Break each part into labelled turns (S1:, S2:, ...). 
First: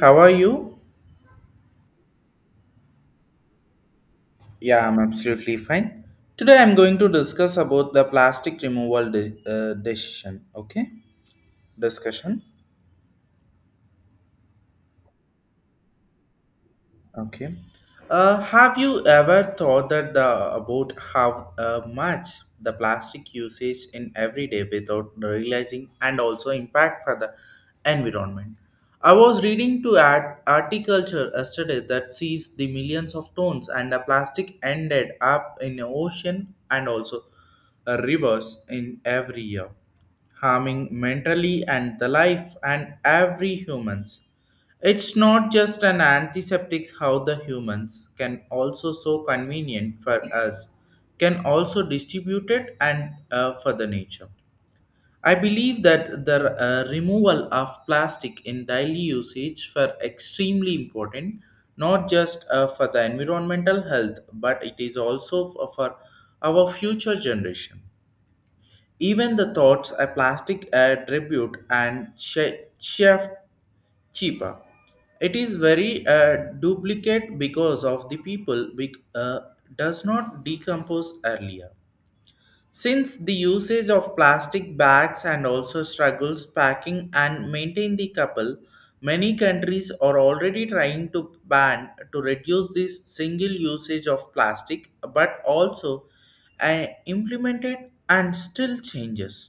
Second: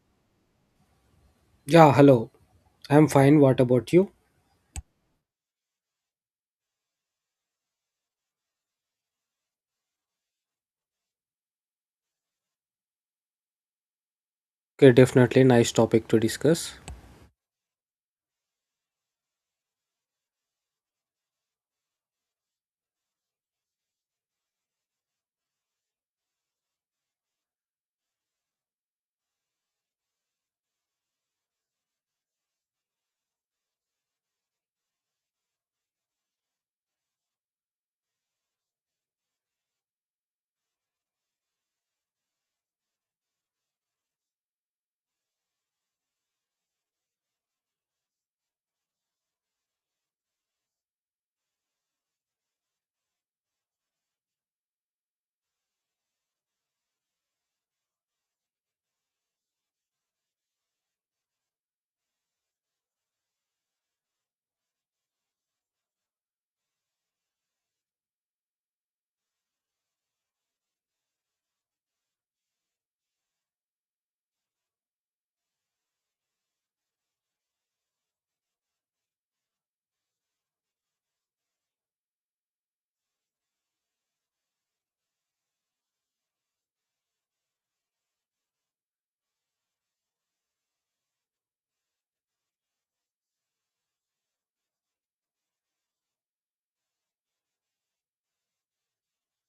S1: How are you?
S2: Yeah, hello. I'm fine. What about you?
S1: Yeah, I'm absolutely fine. Today I'm going to discuss about the plastic removal decision, okay? Discussion.
S2: Okay, definitely nice topic to discuss.
S1: Okay. Have you ever thought that about how much the plastic usage in every day without realizing and also impact for the environment? I was reading to ad articulture yesterday that sees the millions of tons and the plastic ended up in the ocean and also rivers in every year, harming mentally and the life and every humans. It's not just an antiseptic how the humans can also so convenient for us can also distribute it and for the nature. I believe that the removal of plastic in daily usage for extremely important not just for the environmental health but it is also for our future generation. Even the thoughts a plastic attribute and shift cheaper. It is very duplicate because of the people does not decompose earlier. Since the usage of plastic bags and also struggles packing and maintain the couple, many countries are already trying to ban to reduce this single usage of plastic, but also implemented and still changes.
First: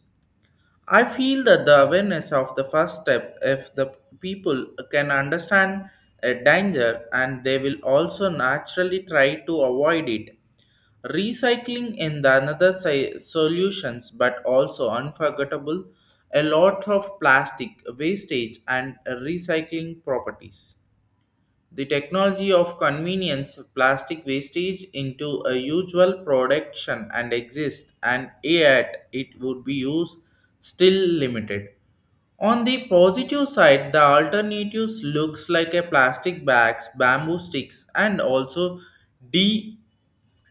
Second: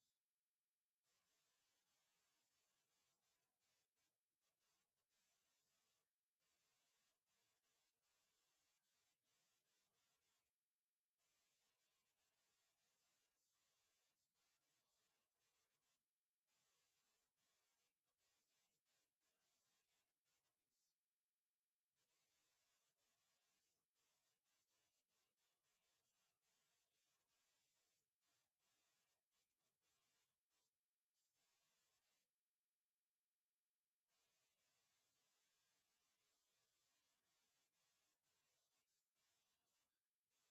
S1: I feel that the awareness of the first step, if the people can understand a danger and they will also naturally try to avoid it. Recycling in the another solutions, but also unforgettable, a lot of plastic wastage and recycling properties. The technology of convenience plastic wastage into a usual production and exist and yet it would be used still limited on the positive side, the alternatives looks like a plastic bags, bamboo sticks, and also decontamination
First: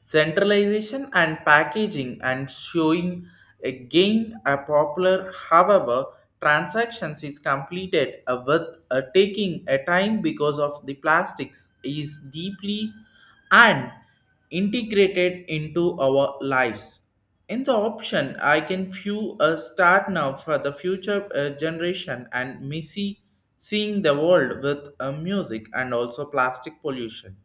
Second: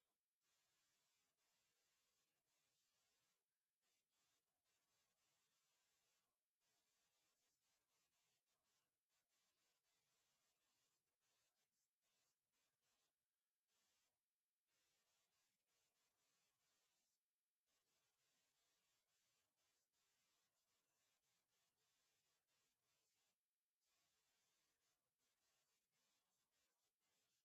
S1: centralization and packaging and showing again a popular however transactions is completed with taking a time because of the plastics is deeply and integrated into our lives in the option I can view a start now for the future generation and missy seeing the world with music and also plastic pollution.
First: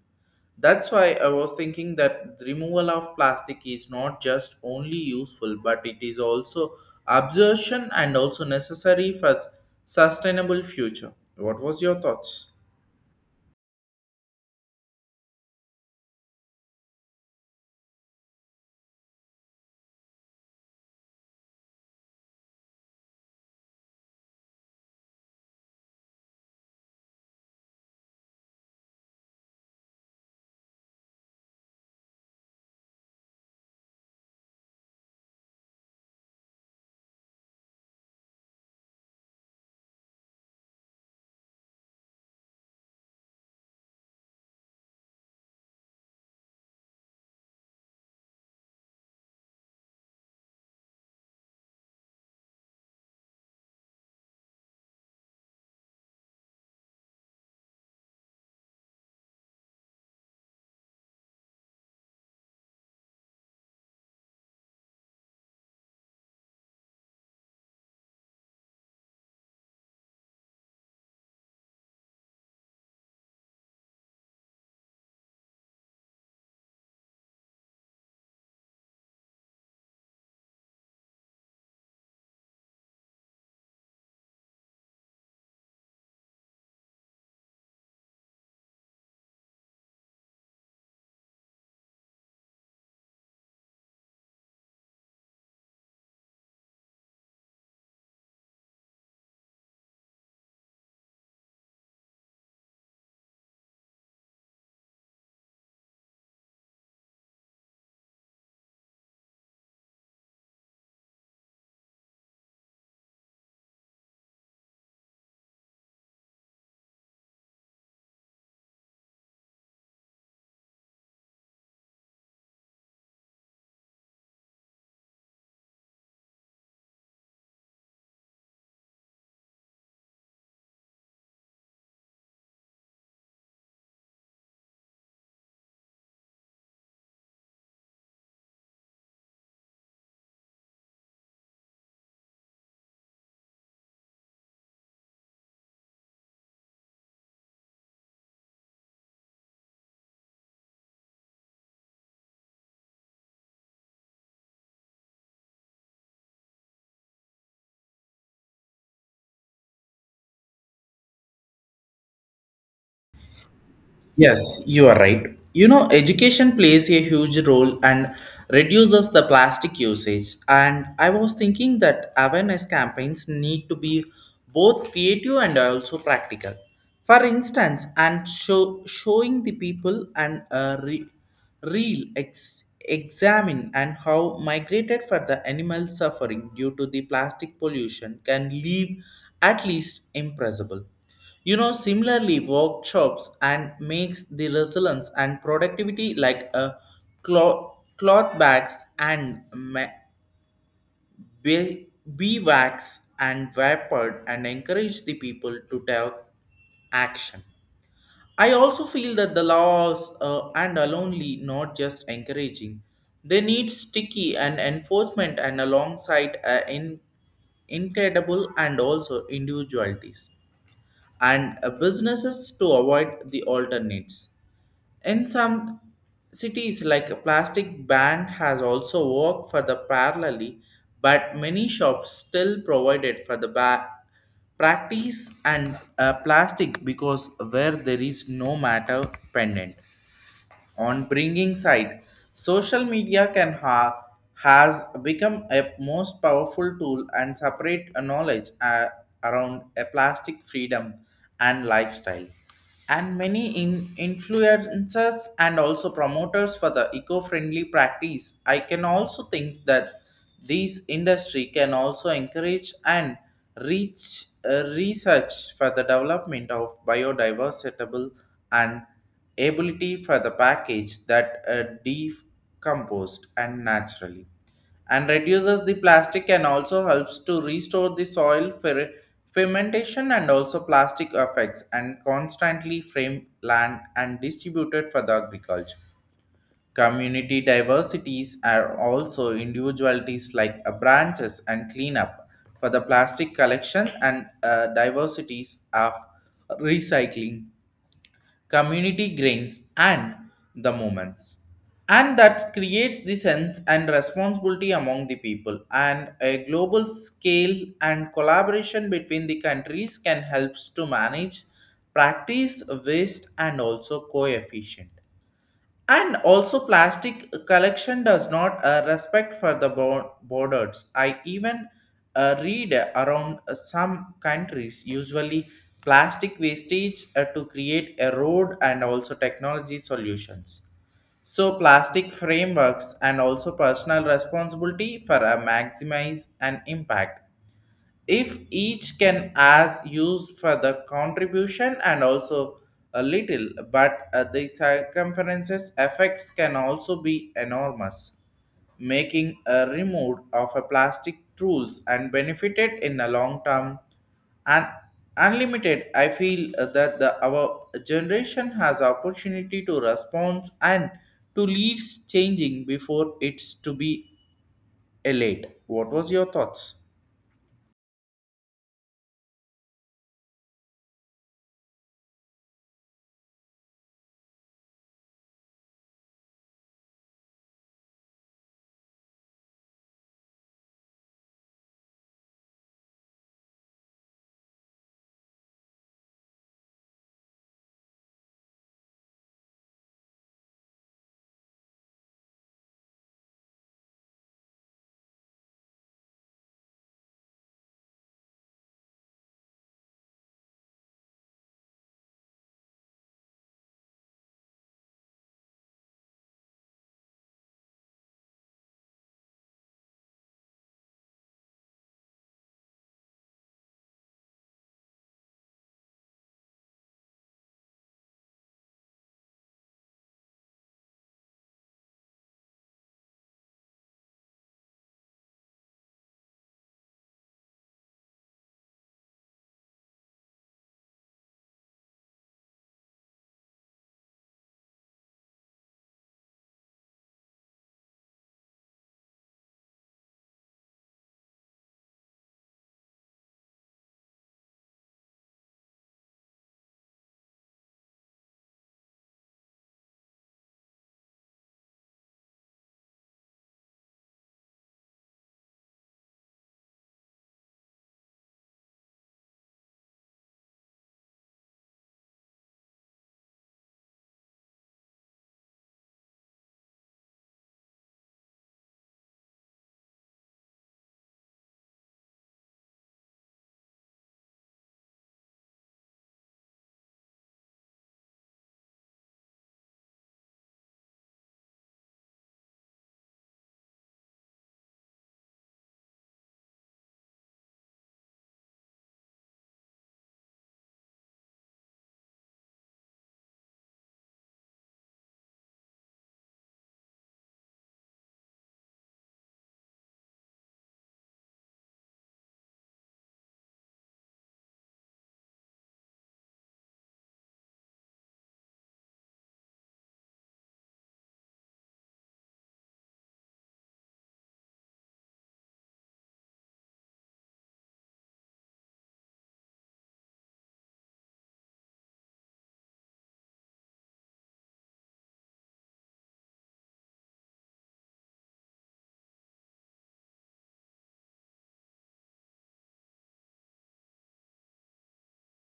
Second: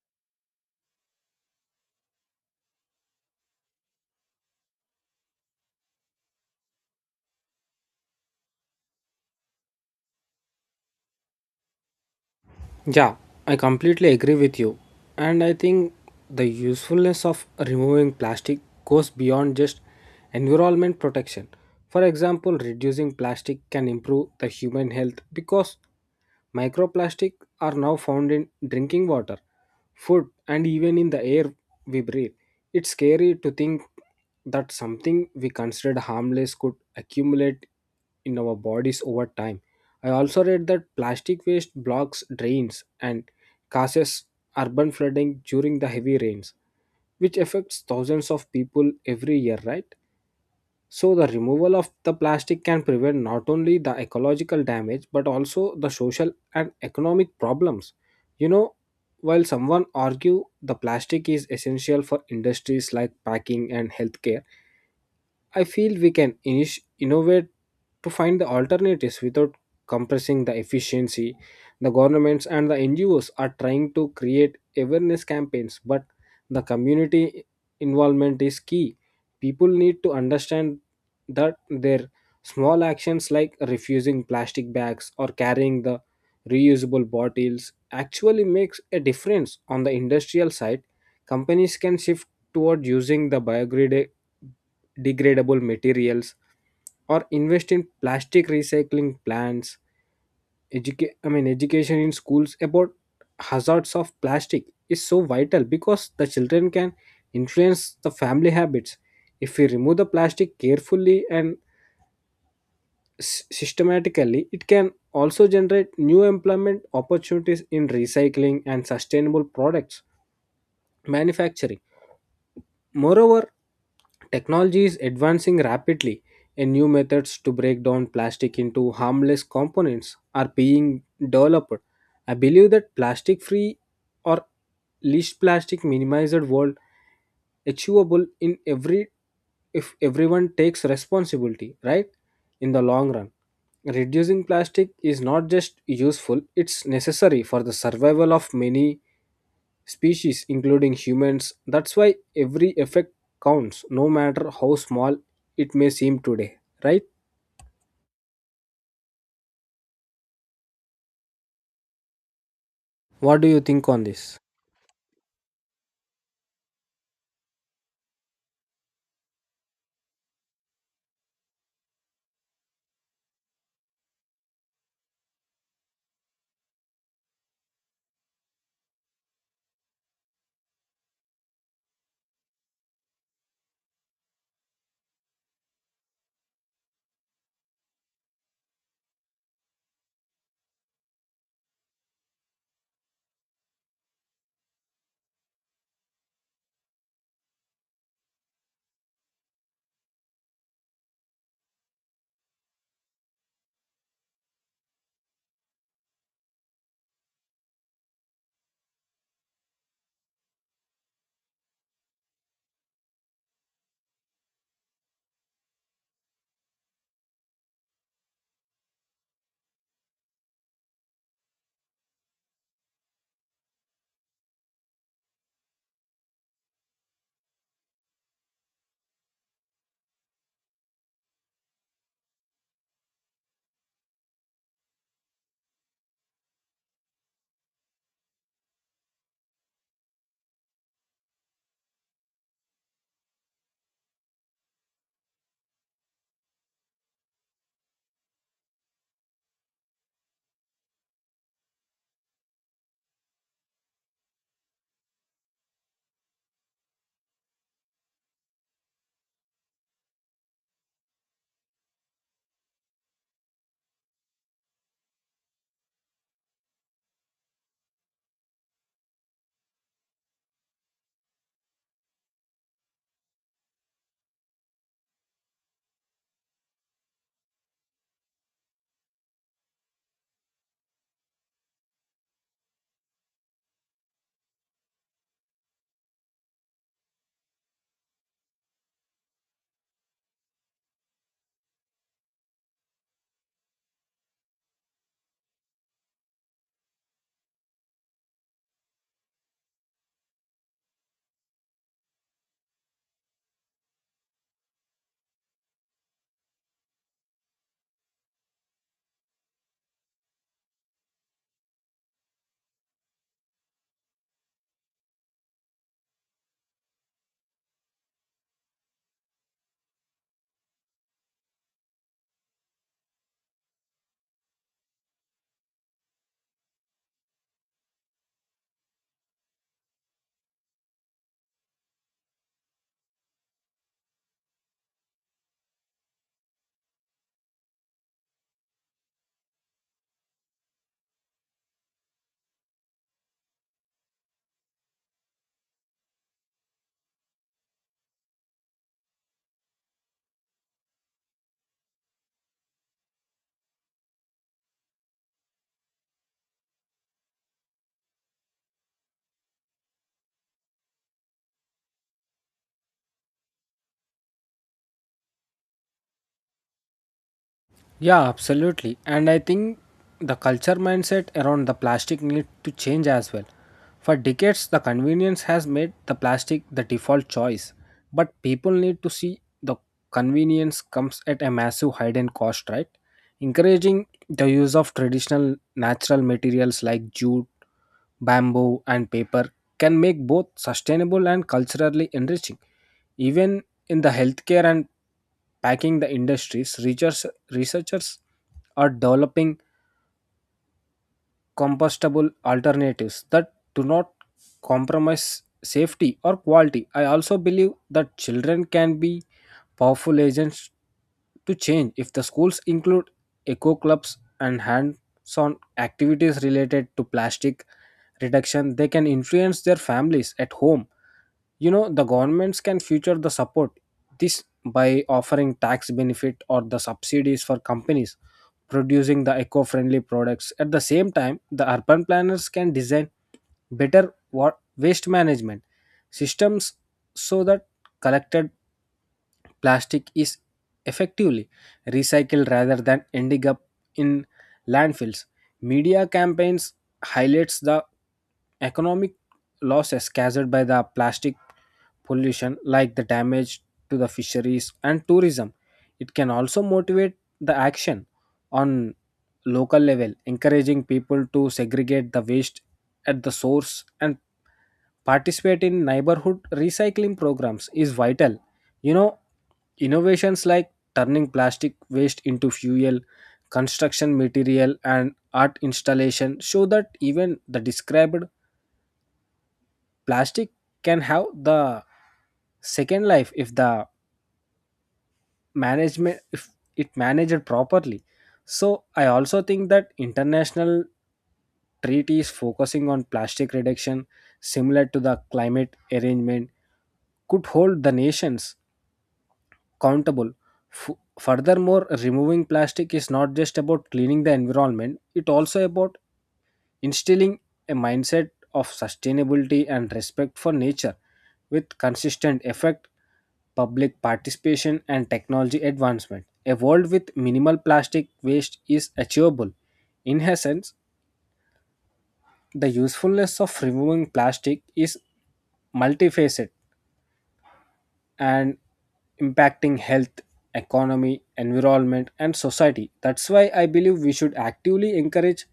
S1: That's why I was thinking that the removal of plastic is not just only useful, but it is also absorption and also necessary for sustainable future. What was your thoughts?
S2: Yeah, I completely agree with you. And I think the usefulness of removing plastic goes beyond just environment protection. For example, reducing plastic can improve the human health because microplastic are now found in drinking water, food, and even in the air we breathe. It's scary to think that something we considered harmless could accumulate in our bodies over time. I also read that plastic waste blocks drains and causes urban flooding during the heavy rains, which affects thousands of people every year, right? So, the removal of the plastic can prevent not only the ecological damage but also the social and economic problems. You know, while someone argue the plastic is essential for industries like packing and healthcare, I feel we can innovate to find the alternatives without compressing the efficiency. The governments and the NGOs are trying to create awareness campaigns, but the community involvement is key. People need to understand that their small actions like refusing plastic bags or carrying the reusable bottles actually makes a difference on the industrial side, companies can shift toward using the degradable materials or invest in plastic recycling plants. Educa- I mean education in schools about hazards of plastic is so vital because the children can influence the family habits. If we remove the plastic carefully and systematically, it can also generate new employment opportunities in recycling and sustainable products manufacturing. Moreover, technology is advancing rapidly, and new methods to break down plastic into harmless components are being developed. I believe that plastic free or least plastic minimized world achievable in every if everyone takes responsibility, right? In the long run, reducing plastic is not just useful, it's necessary for the survival of many species, including humans. That's why every effect counts, no matter how small it may seem today, right? What do you think on this?
S1: Yes, you are right. You know, education plays a huge role and reduces the plastic usage. And I was thinking that awareness campaigns need to be both creative and also practical. For instance, and show, showing the people and a re, real ex, examine and how migrated for the animal suffering due to the plastic pollution can leave at least impressible. You know, similarly, workshops and makes the resilience and productivity like a cloth bags and be- beeswax and vapor and encourage the people to take action. I also feel that the laws and are only not just encouraging. They need sticky and enforcement and alongside incredible and also individualities and businesses to avoid the alternates. In some cities, like a plastic ban has also worked for the parallelly, but many shops still provided for the practice and plastic because where there is no matter pendant on bringing side. Social media can has become a most powerful tool and separate a knowledge around a plastic freedom and lifestyle. And many influencers and also promoters for the eco-friendly practice. I can also think that these industry can also encourage and reach research for the development of biodiversity and ability for the package that decomposed and naturally and reduces the plastic and also helps to restore the soil fermentation and also plastic effects and constantly frame land and distributed for the agriculture community diversities are also individualities like branches and cleanup for the plastic collection and diversities of recycling community grains, and the moments. And that creates the sense and responsibility among the people, and a global scale and collaboration between the countries can help to manage practice waste and also coefficient and also, plastic collection does not respect for the borders. I even read around some countries usually plastic wastage to create a road and also technology solutions. So, plastic frameworks and also personal responsibility for a maximize an impact if each can as used for the contribution and also a little but the circumferences effects can also be enormous making a remove of a plastic tools and benefited in a long term and unlimited I feel that the our generation has opportunity to respond and to leads changing before it's to be a late. What was your thoughts?
S2: Yeah, absolutely. And I think the culture mindset around the plastic need to change as well. For decades, the convenience has made the plastic the default choice, but people need to see the convenience comes at a massive hidden cost, right? Encouraging the use of traditional natural materials like jute, bamboo, and paper can make both sustainable and culturally enriching. Even in the healthcare and packing the industries, researchers are developing compostable alternatives that do not compromise safety or quality. I also believe that children can be powerful agents to change if the schools include eco clubs and hands-on activities related to plastic reduction. They can influence their families at home. You know, the governments can future the support this by offering tax benefit or the subsidies for companies producing the eco-friendly products. At the same time, the urban planners can design better waste management systems so that collected plastic is effectively recycled rather than ending up in landfills. Media campaigns highlights the economic losses caused by the plastic pollution like the damage to the fisheries and tourism. It can also motivate the action on local level. Encouraging people to segregate the waste at the source and participate in neighborhood recycling programs is vital. You know, innovations like turning plastic waste into fuel, construction material, and art installation show that even the described plastic can have the second life if the management if it managed properly. So I also think that international treaties focusing on plastic reduction, similar to the climate arrangement, could hold the nations countable. Furthermore, removing plastic is not just about cleaning the environment, it also about instilling a mindset of sustainability and respect for nature with consistent effect, public participation and technology advancement. A world with minimal plastic waste is achievable. In essence, the usefulness of removing plastic is multifaceted and impacting health, economy, environment, and society. That's why I believe we should actively encourage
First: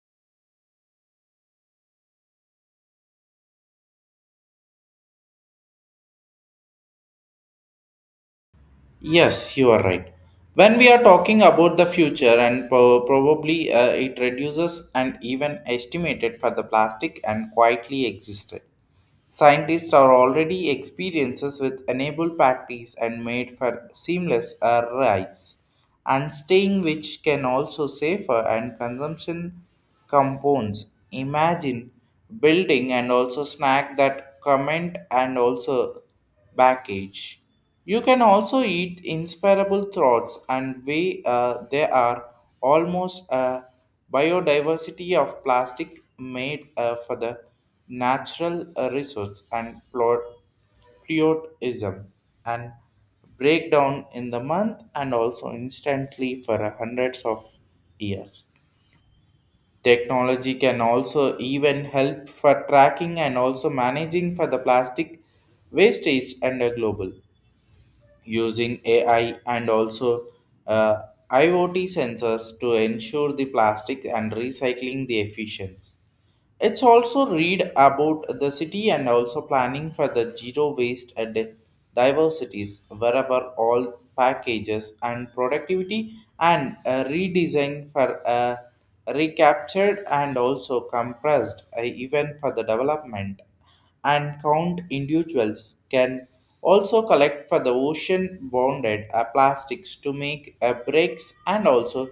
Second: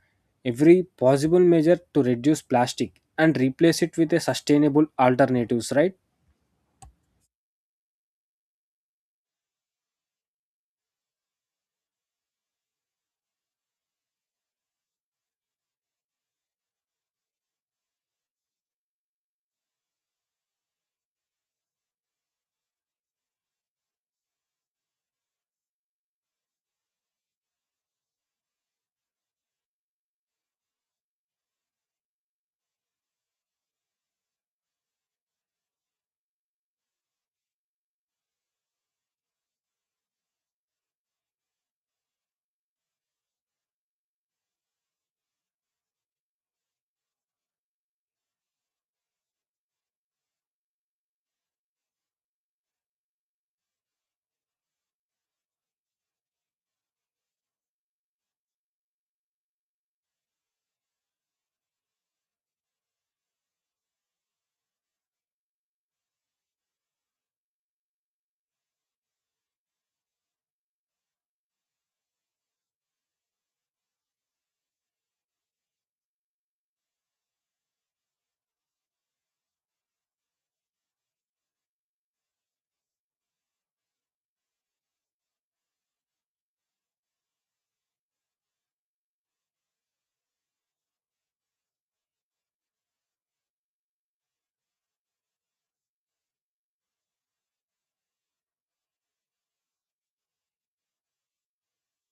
S2: every possible measure to reduce plastic and replace it with a sustainable alternatives, right?
S1: Yes, you are right. When we are talking about the future, and probably it reduces and even estimated for the plastic and quietly existed. Scientists are already experiences with enable practice and made for seamless rides and staying which can also safer and consumption compounds. Imagine building and also snack that comment and also package. You can also eat inspirable thoughts and way there are almost a biodiversity of plastic made for the natural resource and plot patriotism and breakdown in the month and also instantly for hundreds of years. Technology can also even help for tracking and also managing for the plastic wastage and a global using AI and also uh, IoT sensors to ensure the plastic and recycling the efficiency. It's also read about the city and also planning for the zero waste and diversities wherever all packages and productivity and a redesign for recaptured and also compressed even for the development and count individuals can also collect for the ocean bounded plastics to make brakes and also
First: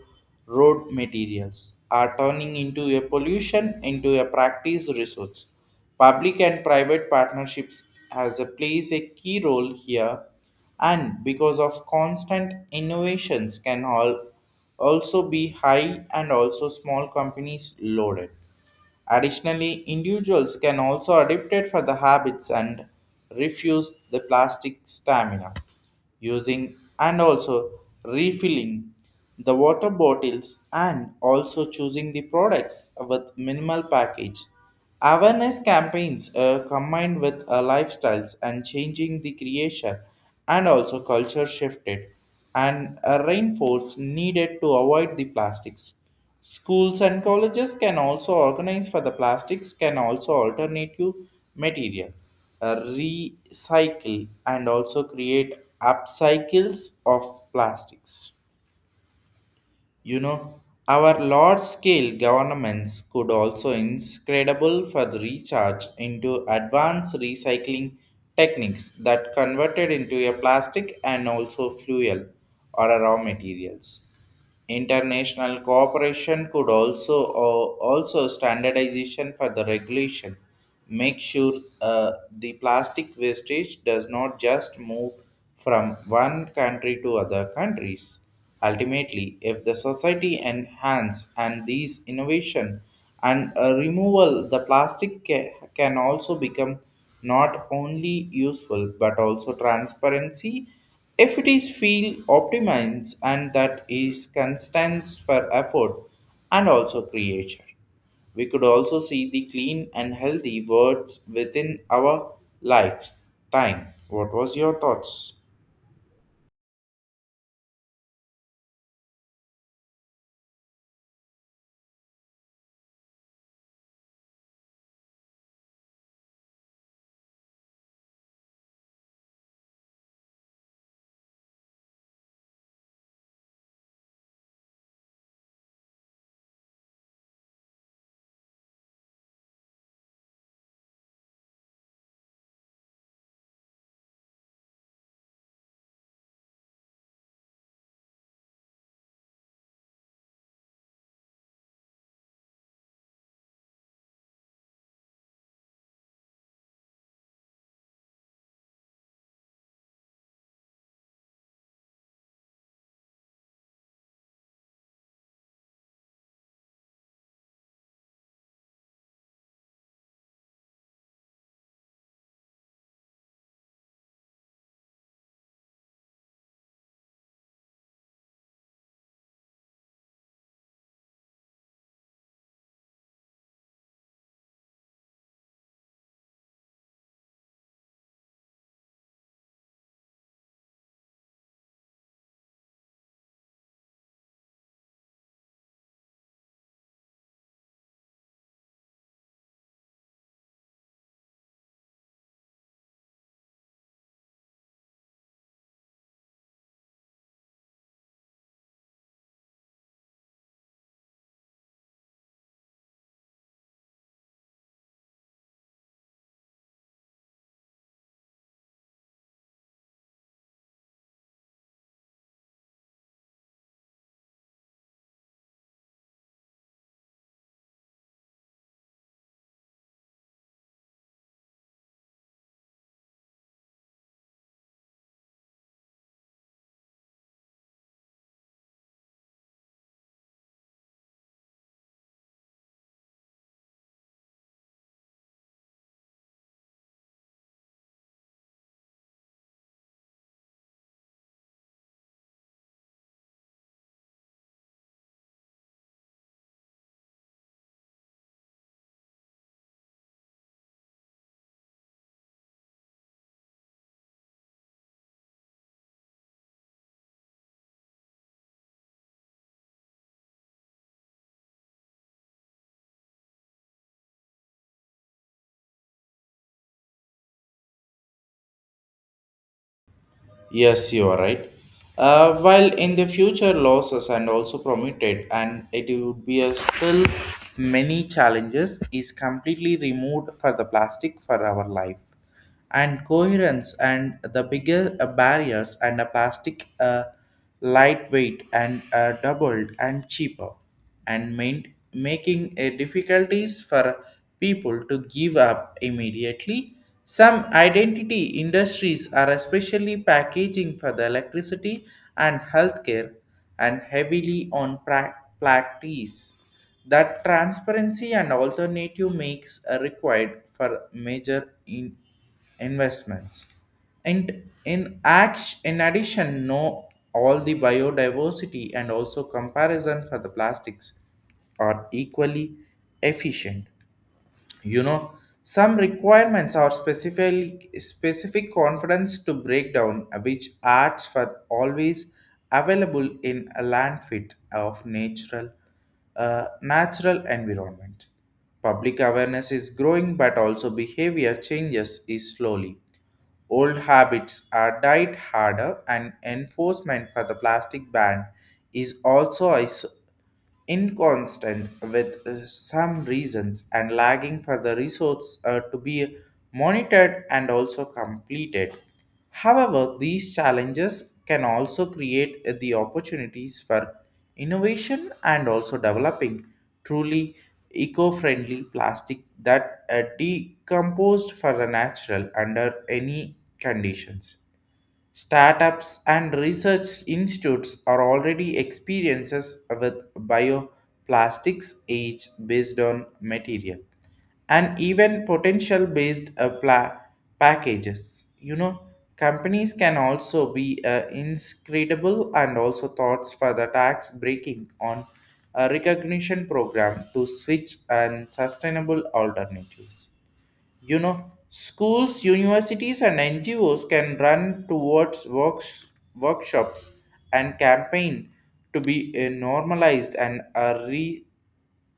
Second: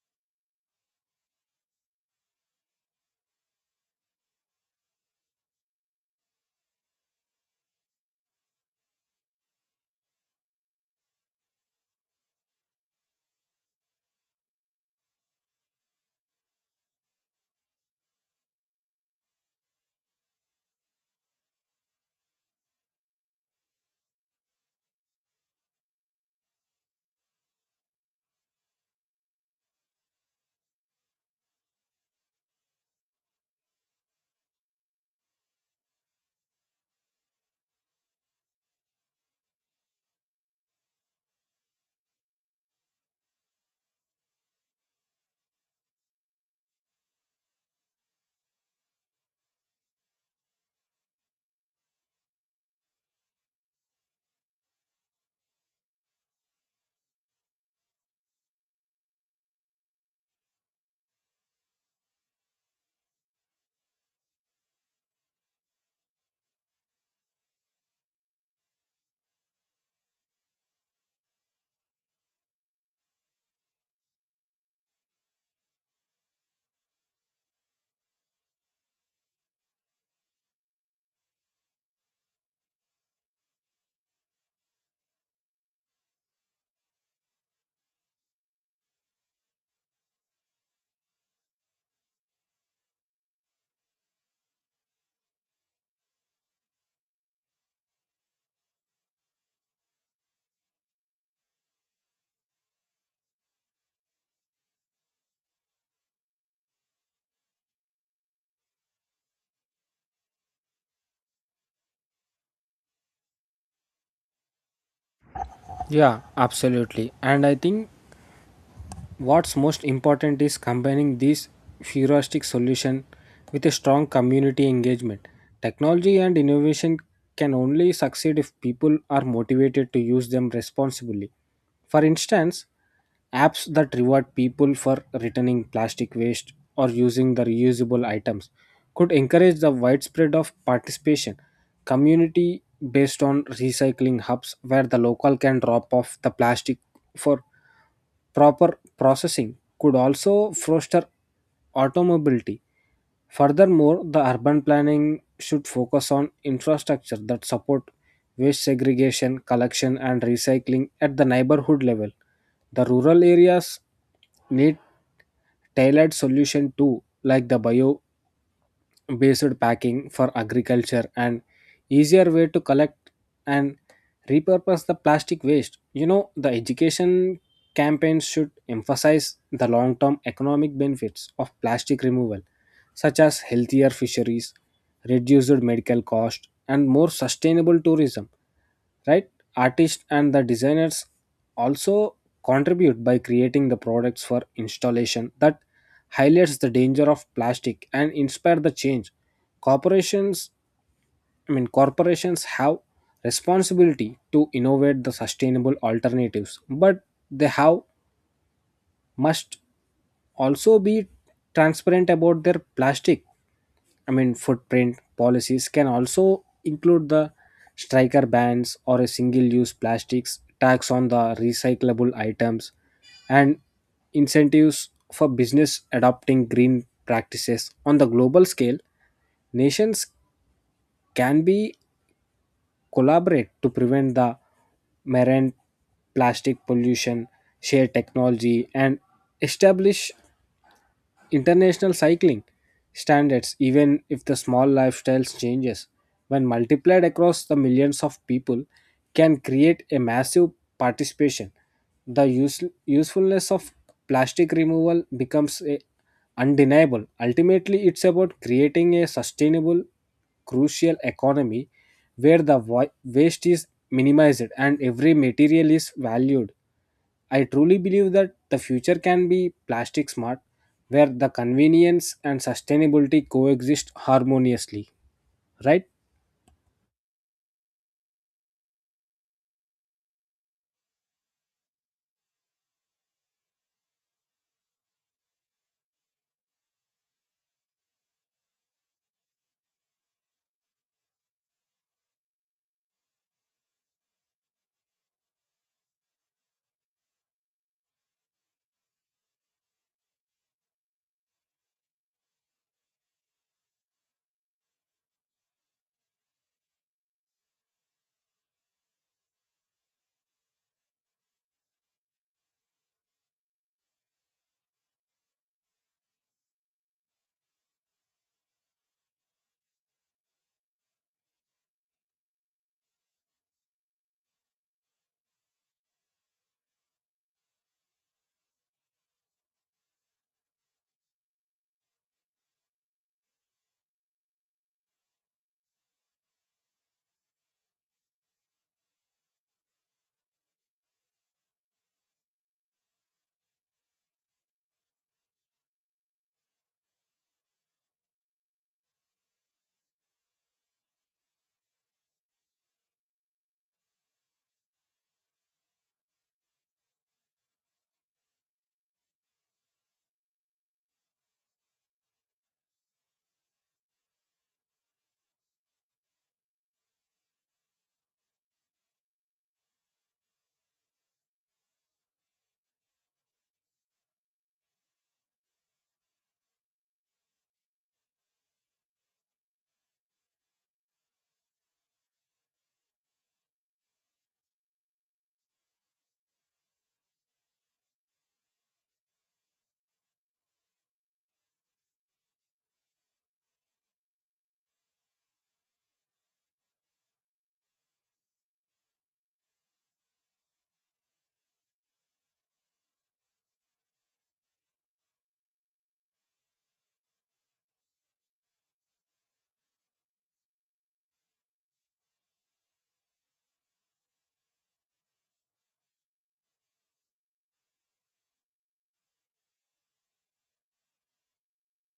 S1: road materials are turning into a pollution into a practice resource public and private partnerships has a plays a key role here and because of constant innovations can all also be high and also small companies loaded. Additionally, individuals can also adapt it for the habits and refuse the plastic stamina using and also refilling the water bottles and also choosing the products with minimal package. Awareness campaigns combined with lifestyles and changing the creation and also culture shifted and a reinforce needed to avoid the plastics. Schools and colleges can also organize for the plastics can also alternative material, recycle and also create upcycles of plastics. You know, our large scale governments could also incredible for the recharge into advanced recycling techniques that converted into a plastic and also fuel or a raw materials. International cooperation could also or also standardization for the regulation. Make sure the plastic wastage does not just move from one country to other countries. Ultimately, if the society enhance and these innovation and removal, the plastic can also become not only useful but also transparency if it is feel optimized and that is constants for effort and also creation. We could also see the clean and healthy words within our lifetime. What was your thoughts?
S2: Yeah, absolutely. And I think what's most important is combining this futuristic solution with a strong community engagement. Technology and innovation can only succeed if people are motivated to use them responsibly. For instance, apps that reward people for returning plastic waste or using the reusable items could encourage the widespread of participation. Community based on recycling hubs where the local can drop off the plastic for proper processing could also foster automobility. Furthermore, the urban planning should focus on infrastructure that support waste segregation, collection and recycling at the neighborhood level. The rural areas need tailored solution too, like the bio based packing for agriculture and easier way to collect and repurpose the plastic waste. You know, the education campaigns should emphasize the long term economic benefits of plastic removal, such as healthier fisheries, reduced medical cost and more sustainable tourism, right? Artists and the designers also contribute by creating the products for installation that highlights the danger of plastic and inspire the change. Corporations, Corporations have responsibility to innovate the sustainable alternatives, but they have must also be transparent about their footprint. Policies can also include the striker bans or a single-use plastics tax on the recyclable items and incentives for business adopting green practices. On the global scale, nations can be collaborate to prevent the marine plastic pollution, share technology and establish international cycling standards. Even if the small lifestyles changes, when multiplied across the millions of people, can create a massive participation, the usefulness of plastic removal becomes a undeniable. Ultimately, it's about creating a sustainable, crucial economy where the waste is minimized and every material is valued. I truly believe that the future can be plastic smart, where the convenience and sustainability coexist harmoniously, right?
S1: Yes, you are right. While in the future losses and also permitted, and it would be a still many challenges is completely removed for the plastic for our life, and coherence and the bigger barriers and a plastic lightweight and doubled and cheaper and main, making it difficulties for people to give up immediately. Some identity industries are especially packaging for the electricity and healthcare and heavily on practice. That transparency and alternative makes are required for major investments. And in act, in addition, know all the biodiversity and also comparison for the plastics are equally efficient. You know, some requirements are specific confidence to break down which arts were always available in a landfill of natural environment. Public awareness is growing but also behavior changes is slowly. Old habits are died harder and enforcement for the plastic ban is inconstant with some reasons and lagging for the resource to be monitored and also completed. However, these challenges can also create the opportunities for innovation and also developing truly eco-friendly plastic that decomposed for the natural under any conditions. Startups and research institutes are already experiences with bioplastics each based on material and even potential based packages. You know, companies can also be inscrutable and also thoughts for the tax breaking on a recognition program to switch and sustainable alternatives. You know, schools, universities, and NGOs can run towards works, workshops and campaign to be normalized and re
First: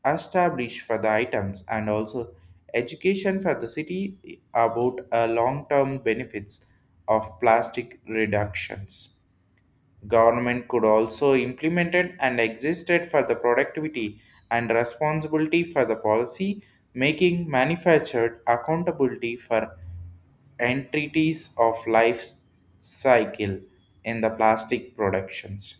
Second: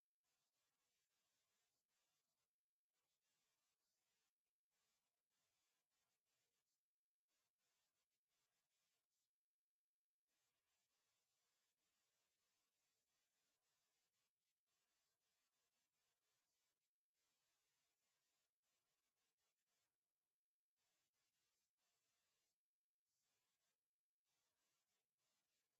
S1: established for the items and also education for the city about long-term benefits of plastic reductions. Government could also implemented and existed for the productivity and responsibility for the policy making manufactured accountability for entities of life cycle in the plastic productions.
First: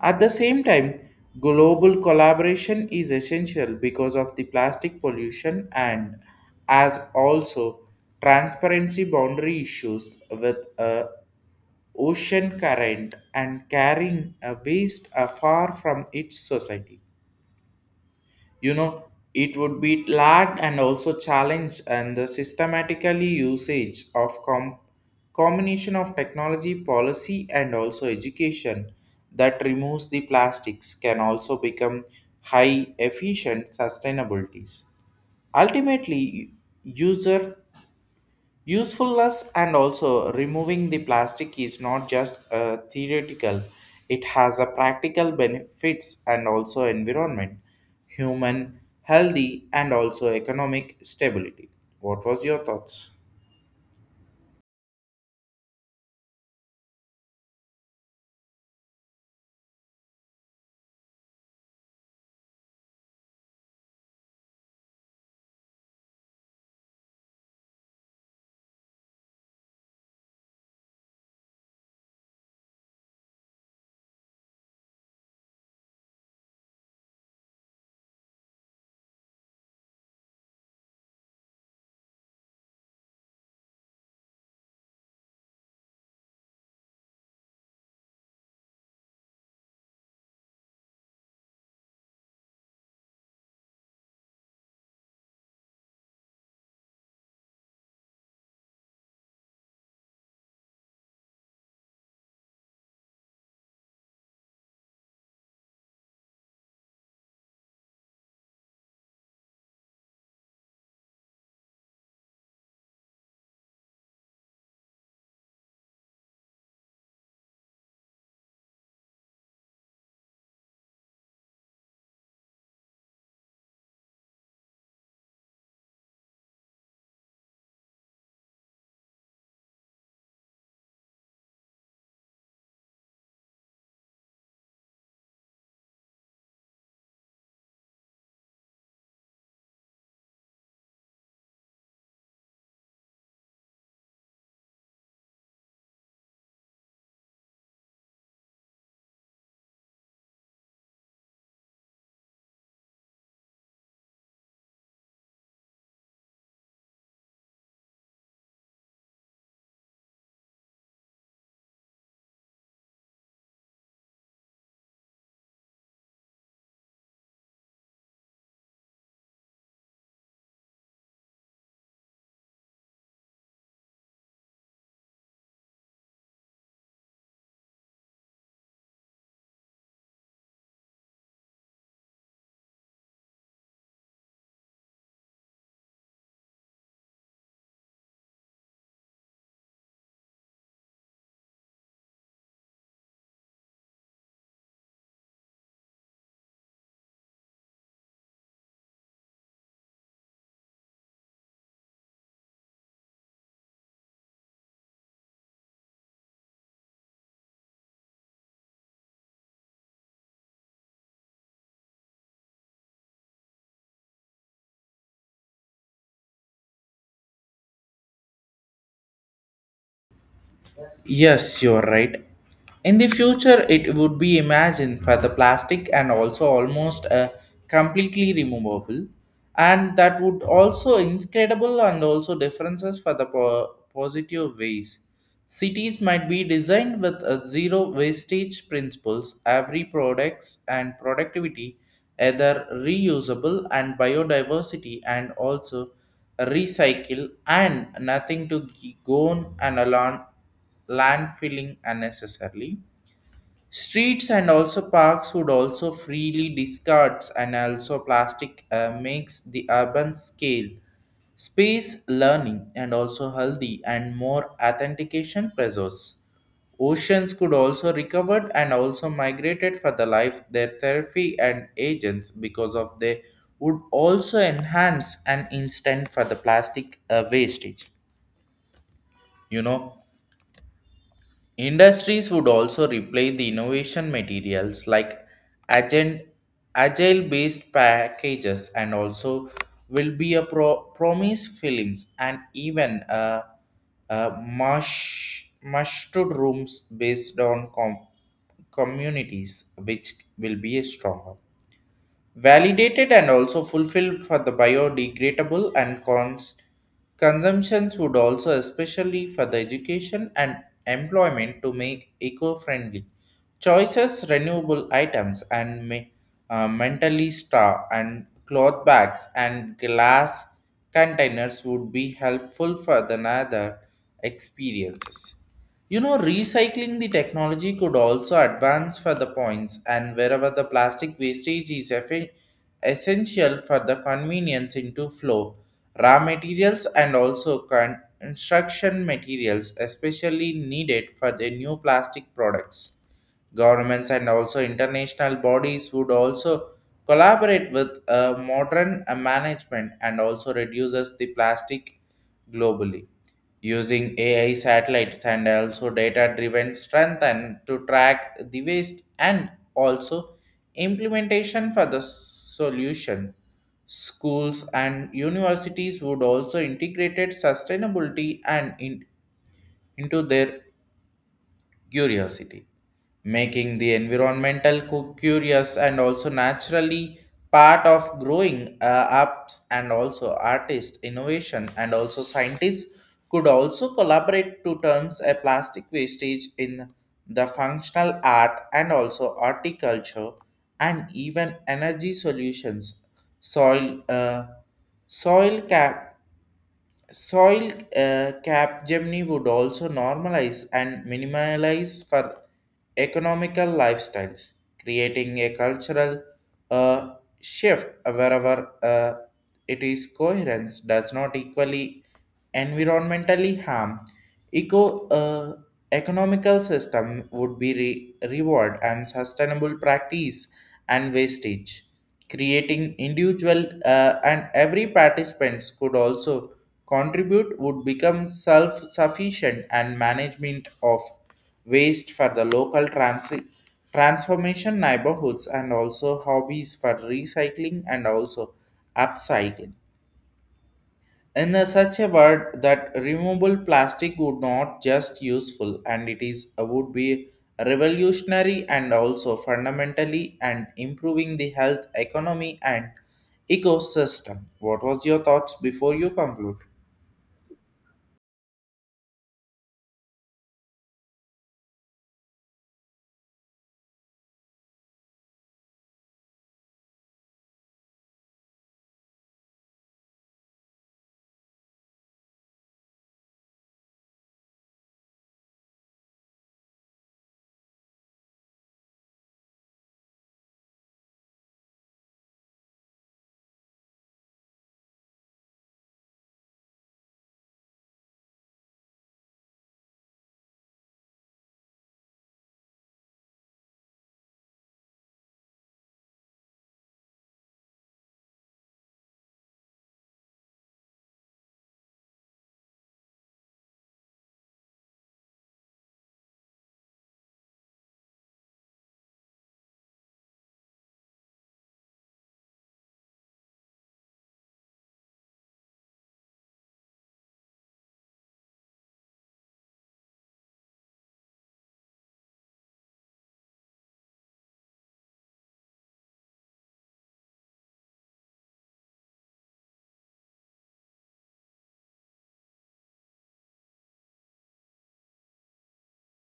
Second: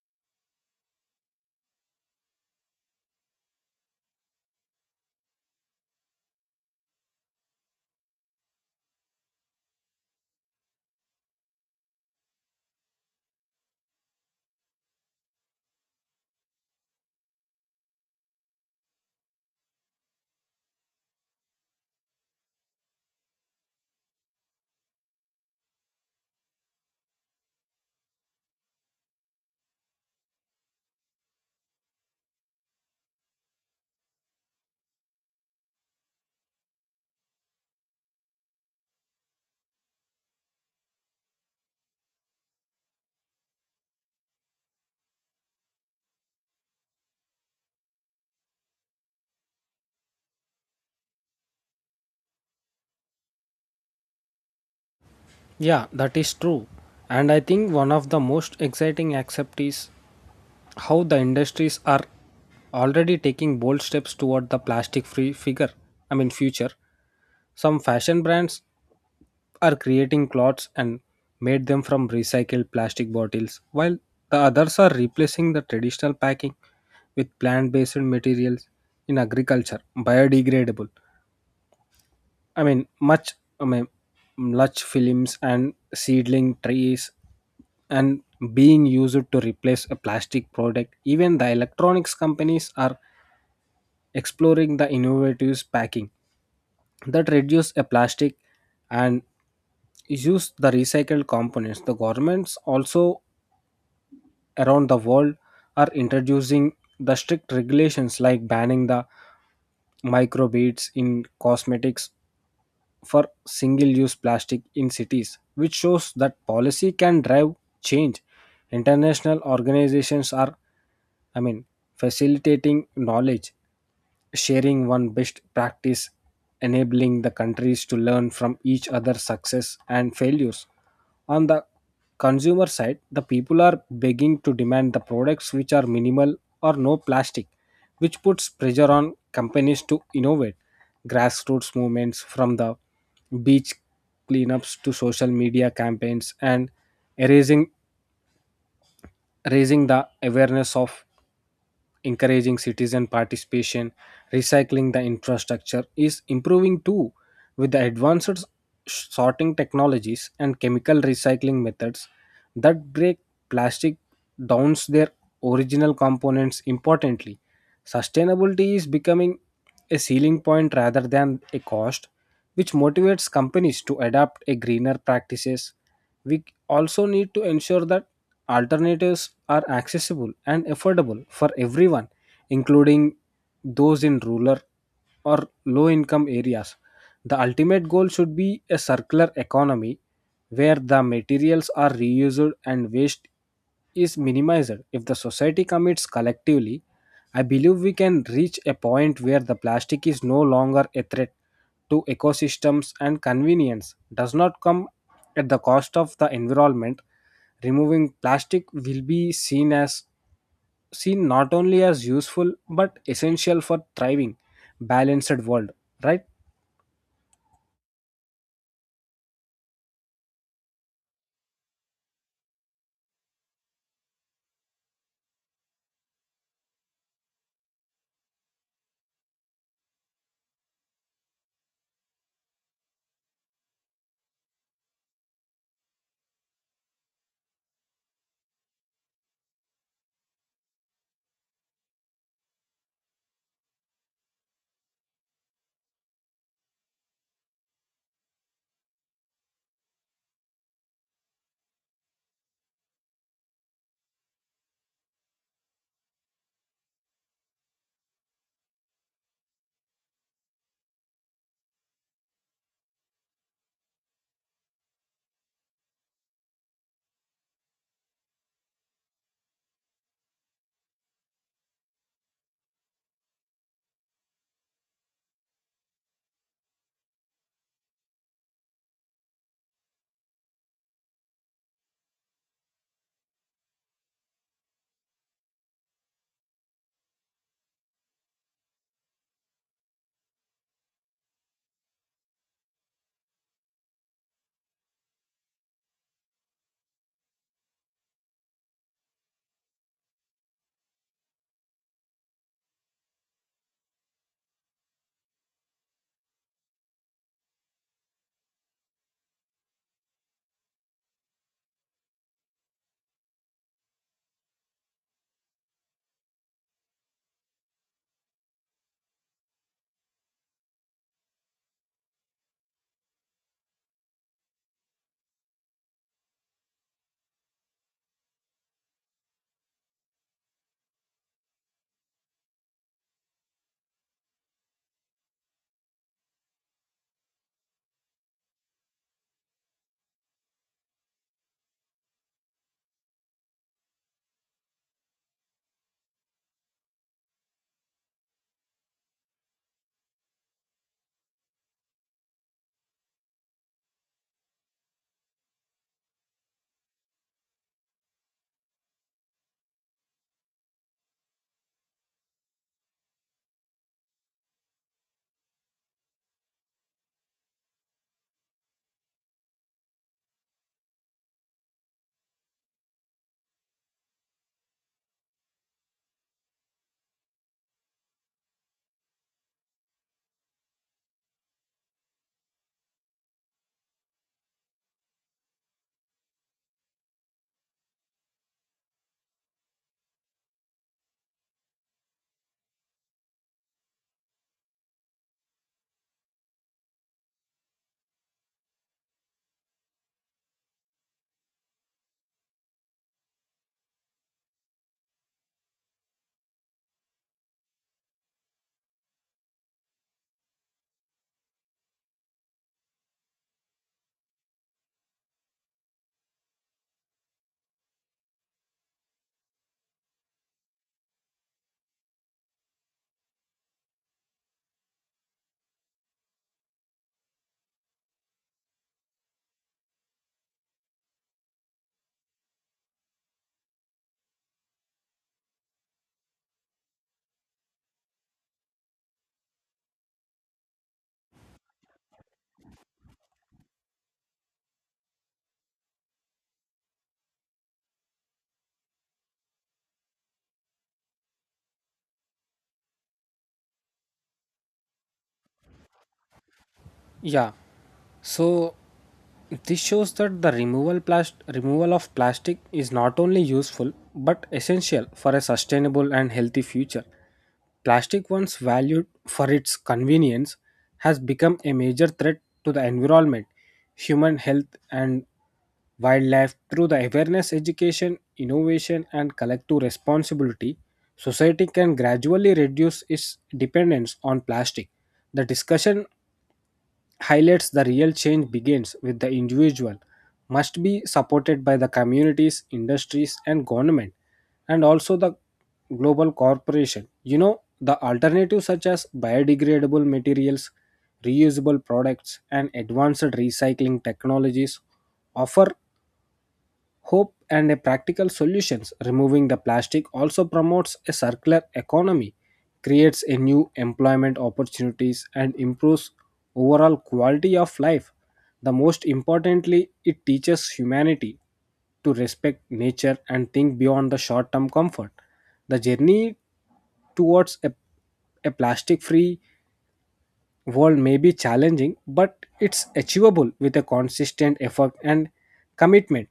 S1: At the same time, global collaboration is essential because of the plastic pollution and as also transparency boundary issues with a ocean current and carrying a waste far from its society. You know, it would be large and also challenge and the systematically usage of combination of technology, policy, and also education that removes the plastics can also become high efficient sustainabilities. Ultimately, user Usefulness and also removing the plastic is not just theoretical, it has a practical benefits and also environment, human healthy and also economic stability. What was your thoughts?
S2: Yeah, that is true. And I think one of the most exciting aspects is how the industries are already taking bold steps toward the plastic free figure, I mean, future. Some fashion brands are creating clothes and made them from recycled plastic bottles, while the others are replacing the traditional packing with plant based materials. In agriculture, biodegradable I mean, much, I mean, much films and seedling trees and being used to replace a plastic product. Even the electronics companies are exploring the innovative packing that reduce a plastic and use the recycled components. The governments also around the world are introducing the strict regulations like banning the microbeads in cosmetics for single use plastic in cities, which shows that policy can drive change. International organizations are, I mean, facilitating knowledge, sharing one best practice, enabling the countries to learn from each other's success and failures. On the consumer side, the people are begging to demand the products which are minimal or no plastic, which puts pressure on companies to innovate. Grassroots movements, from the beach cleanups to social media campaigns and raising raising the awareness of encouraging citizen participation, recycling the infrastructure is improving too, with the advanced sorting technologies and chemical recycling methods that break plastic down their original components importantly. Sustainability is becoming a ceiling point rather than a cost, which motivates companies to adopt a greener practices. We also need to ensure that alternatives are accessible and affordable for everyone, including those in rural or low income areas. The ultimate goal should be a circular economy where the materials are reused and waste is minimized. If the society commits collectively, I believe we can reach a point where the plastic is no longer a threat to ecosystems and convenience does not come at the cost of the environment. Removing plastic will be seen not only as useful but essential for thriving balanced world, right?
S1: Yes, you're right. In the future, it would be imagined for the plastic and also almost completely removable, and that would also incredible and also differences for the positive ways. Cities might be designed with a zero wastage principles. Every products and productivity, either reusable and biodiversity, and also recycle and nothing to go on and along landfilling unnecessarily. Streets and also parks would also freely discards and also plastic makes the urban scale space learning and also healthy and more authentication pressures. Oceans could also recovered and also migrated for the life their therapy and agents because of they would also enhance an instant for the plastic wastage. You know, industries would also replace the innovation materials like agent, agile based packages and also will be a promise films and even mustard rooms based on communities which will be a stronger validated and also fulfilled for the biodegradable and consumptions would also especially for the education and employment to make eco-friendly choices renewable items and mentally straw and cloth bags and glass containers would be helpful for the other experiences. You know, recycling the technology could also advance for the points, and wherever the plastic wastage is essential for the convenience into flow, raw materials and also construction materials, especially needed for the new plastic products. Governments and also international bodies would also collaborate with modern management and also reduces the plastic globally using AI satellites and also data driven strengthen to track the waste and also implementation for the solution. Schools and universities would also integrated sustainability and into their curiosity, making the environmental curious and also naturally part of growing ups and also artist innovation and also scientists could also collaborate to turns a plastic wastage in the functional art and also horticulture and even energy solutions soil uh, soil cap Soil cap Gemini would also normalize and minimalize for economical lifestyles, creating a cultural uh, shift wherever it is coherence does not equally environmentally harm. Eco uh, Economical system would be reward and sustainable practice and wastage creating individual and every participants could also contribute would become self-sufficient and management of waste for the local transformation neighborhoods and also hobbies for recycling and also upcycling in a such a word that removable plastic would not just useful and it is would be revolutionary and also fundamentally and improving the health economy and ecosystem. What was your thoughts before you conclude?
S2: Yeah. So this shows that the removal of plastic is not only useful but essential for a sustainable and healthy future. Plastic once valued for its convenience has become a major threat to the environment, human health and wildlife. Through the awareness education, innovation and collective responsibility, society can gradually reduce its dependence on plastic. The discussion highlights the real change begins with the individual, must be supported by the communities, industries, and government, and also the global corporation. You know, the alternatives such as biodegradable materials, reusable products, and advanced recycling technologies offer hope and a practical solutions. Removing the plastic also promotes a circular economy, creates a new employment opportunities and improves overall quality of life. The most importantly, it teaches humanity to respect nature and think beyond the short term comfort. The journey towards a plastic free world may be challenging but it's achievable with a consistent effort and commitment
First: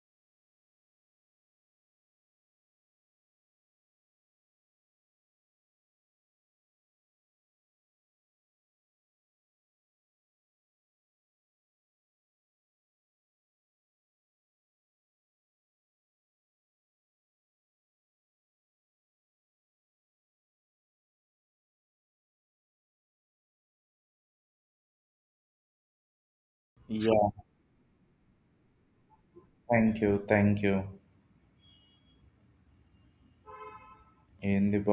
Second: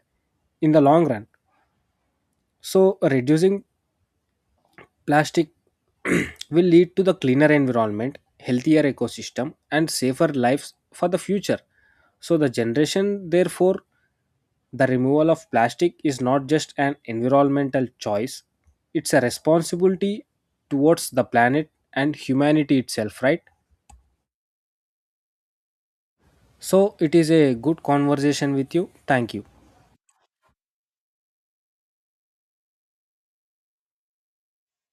S2: in the long run. So, reducing plastic will lead to the cleaner environment, healthier ecosystem, and safer lives for the future. So, the generation, therefore, the removal of plastic is not just an environmental choice, it's a responsibility towards the planet and humanity itself, right? So, it
S1: Yeah,
S2: is a good conversation with you. Thank you.
S1: thank you, thank you. In the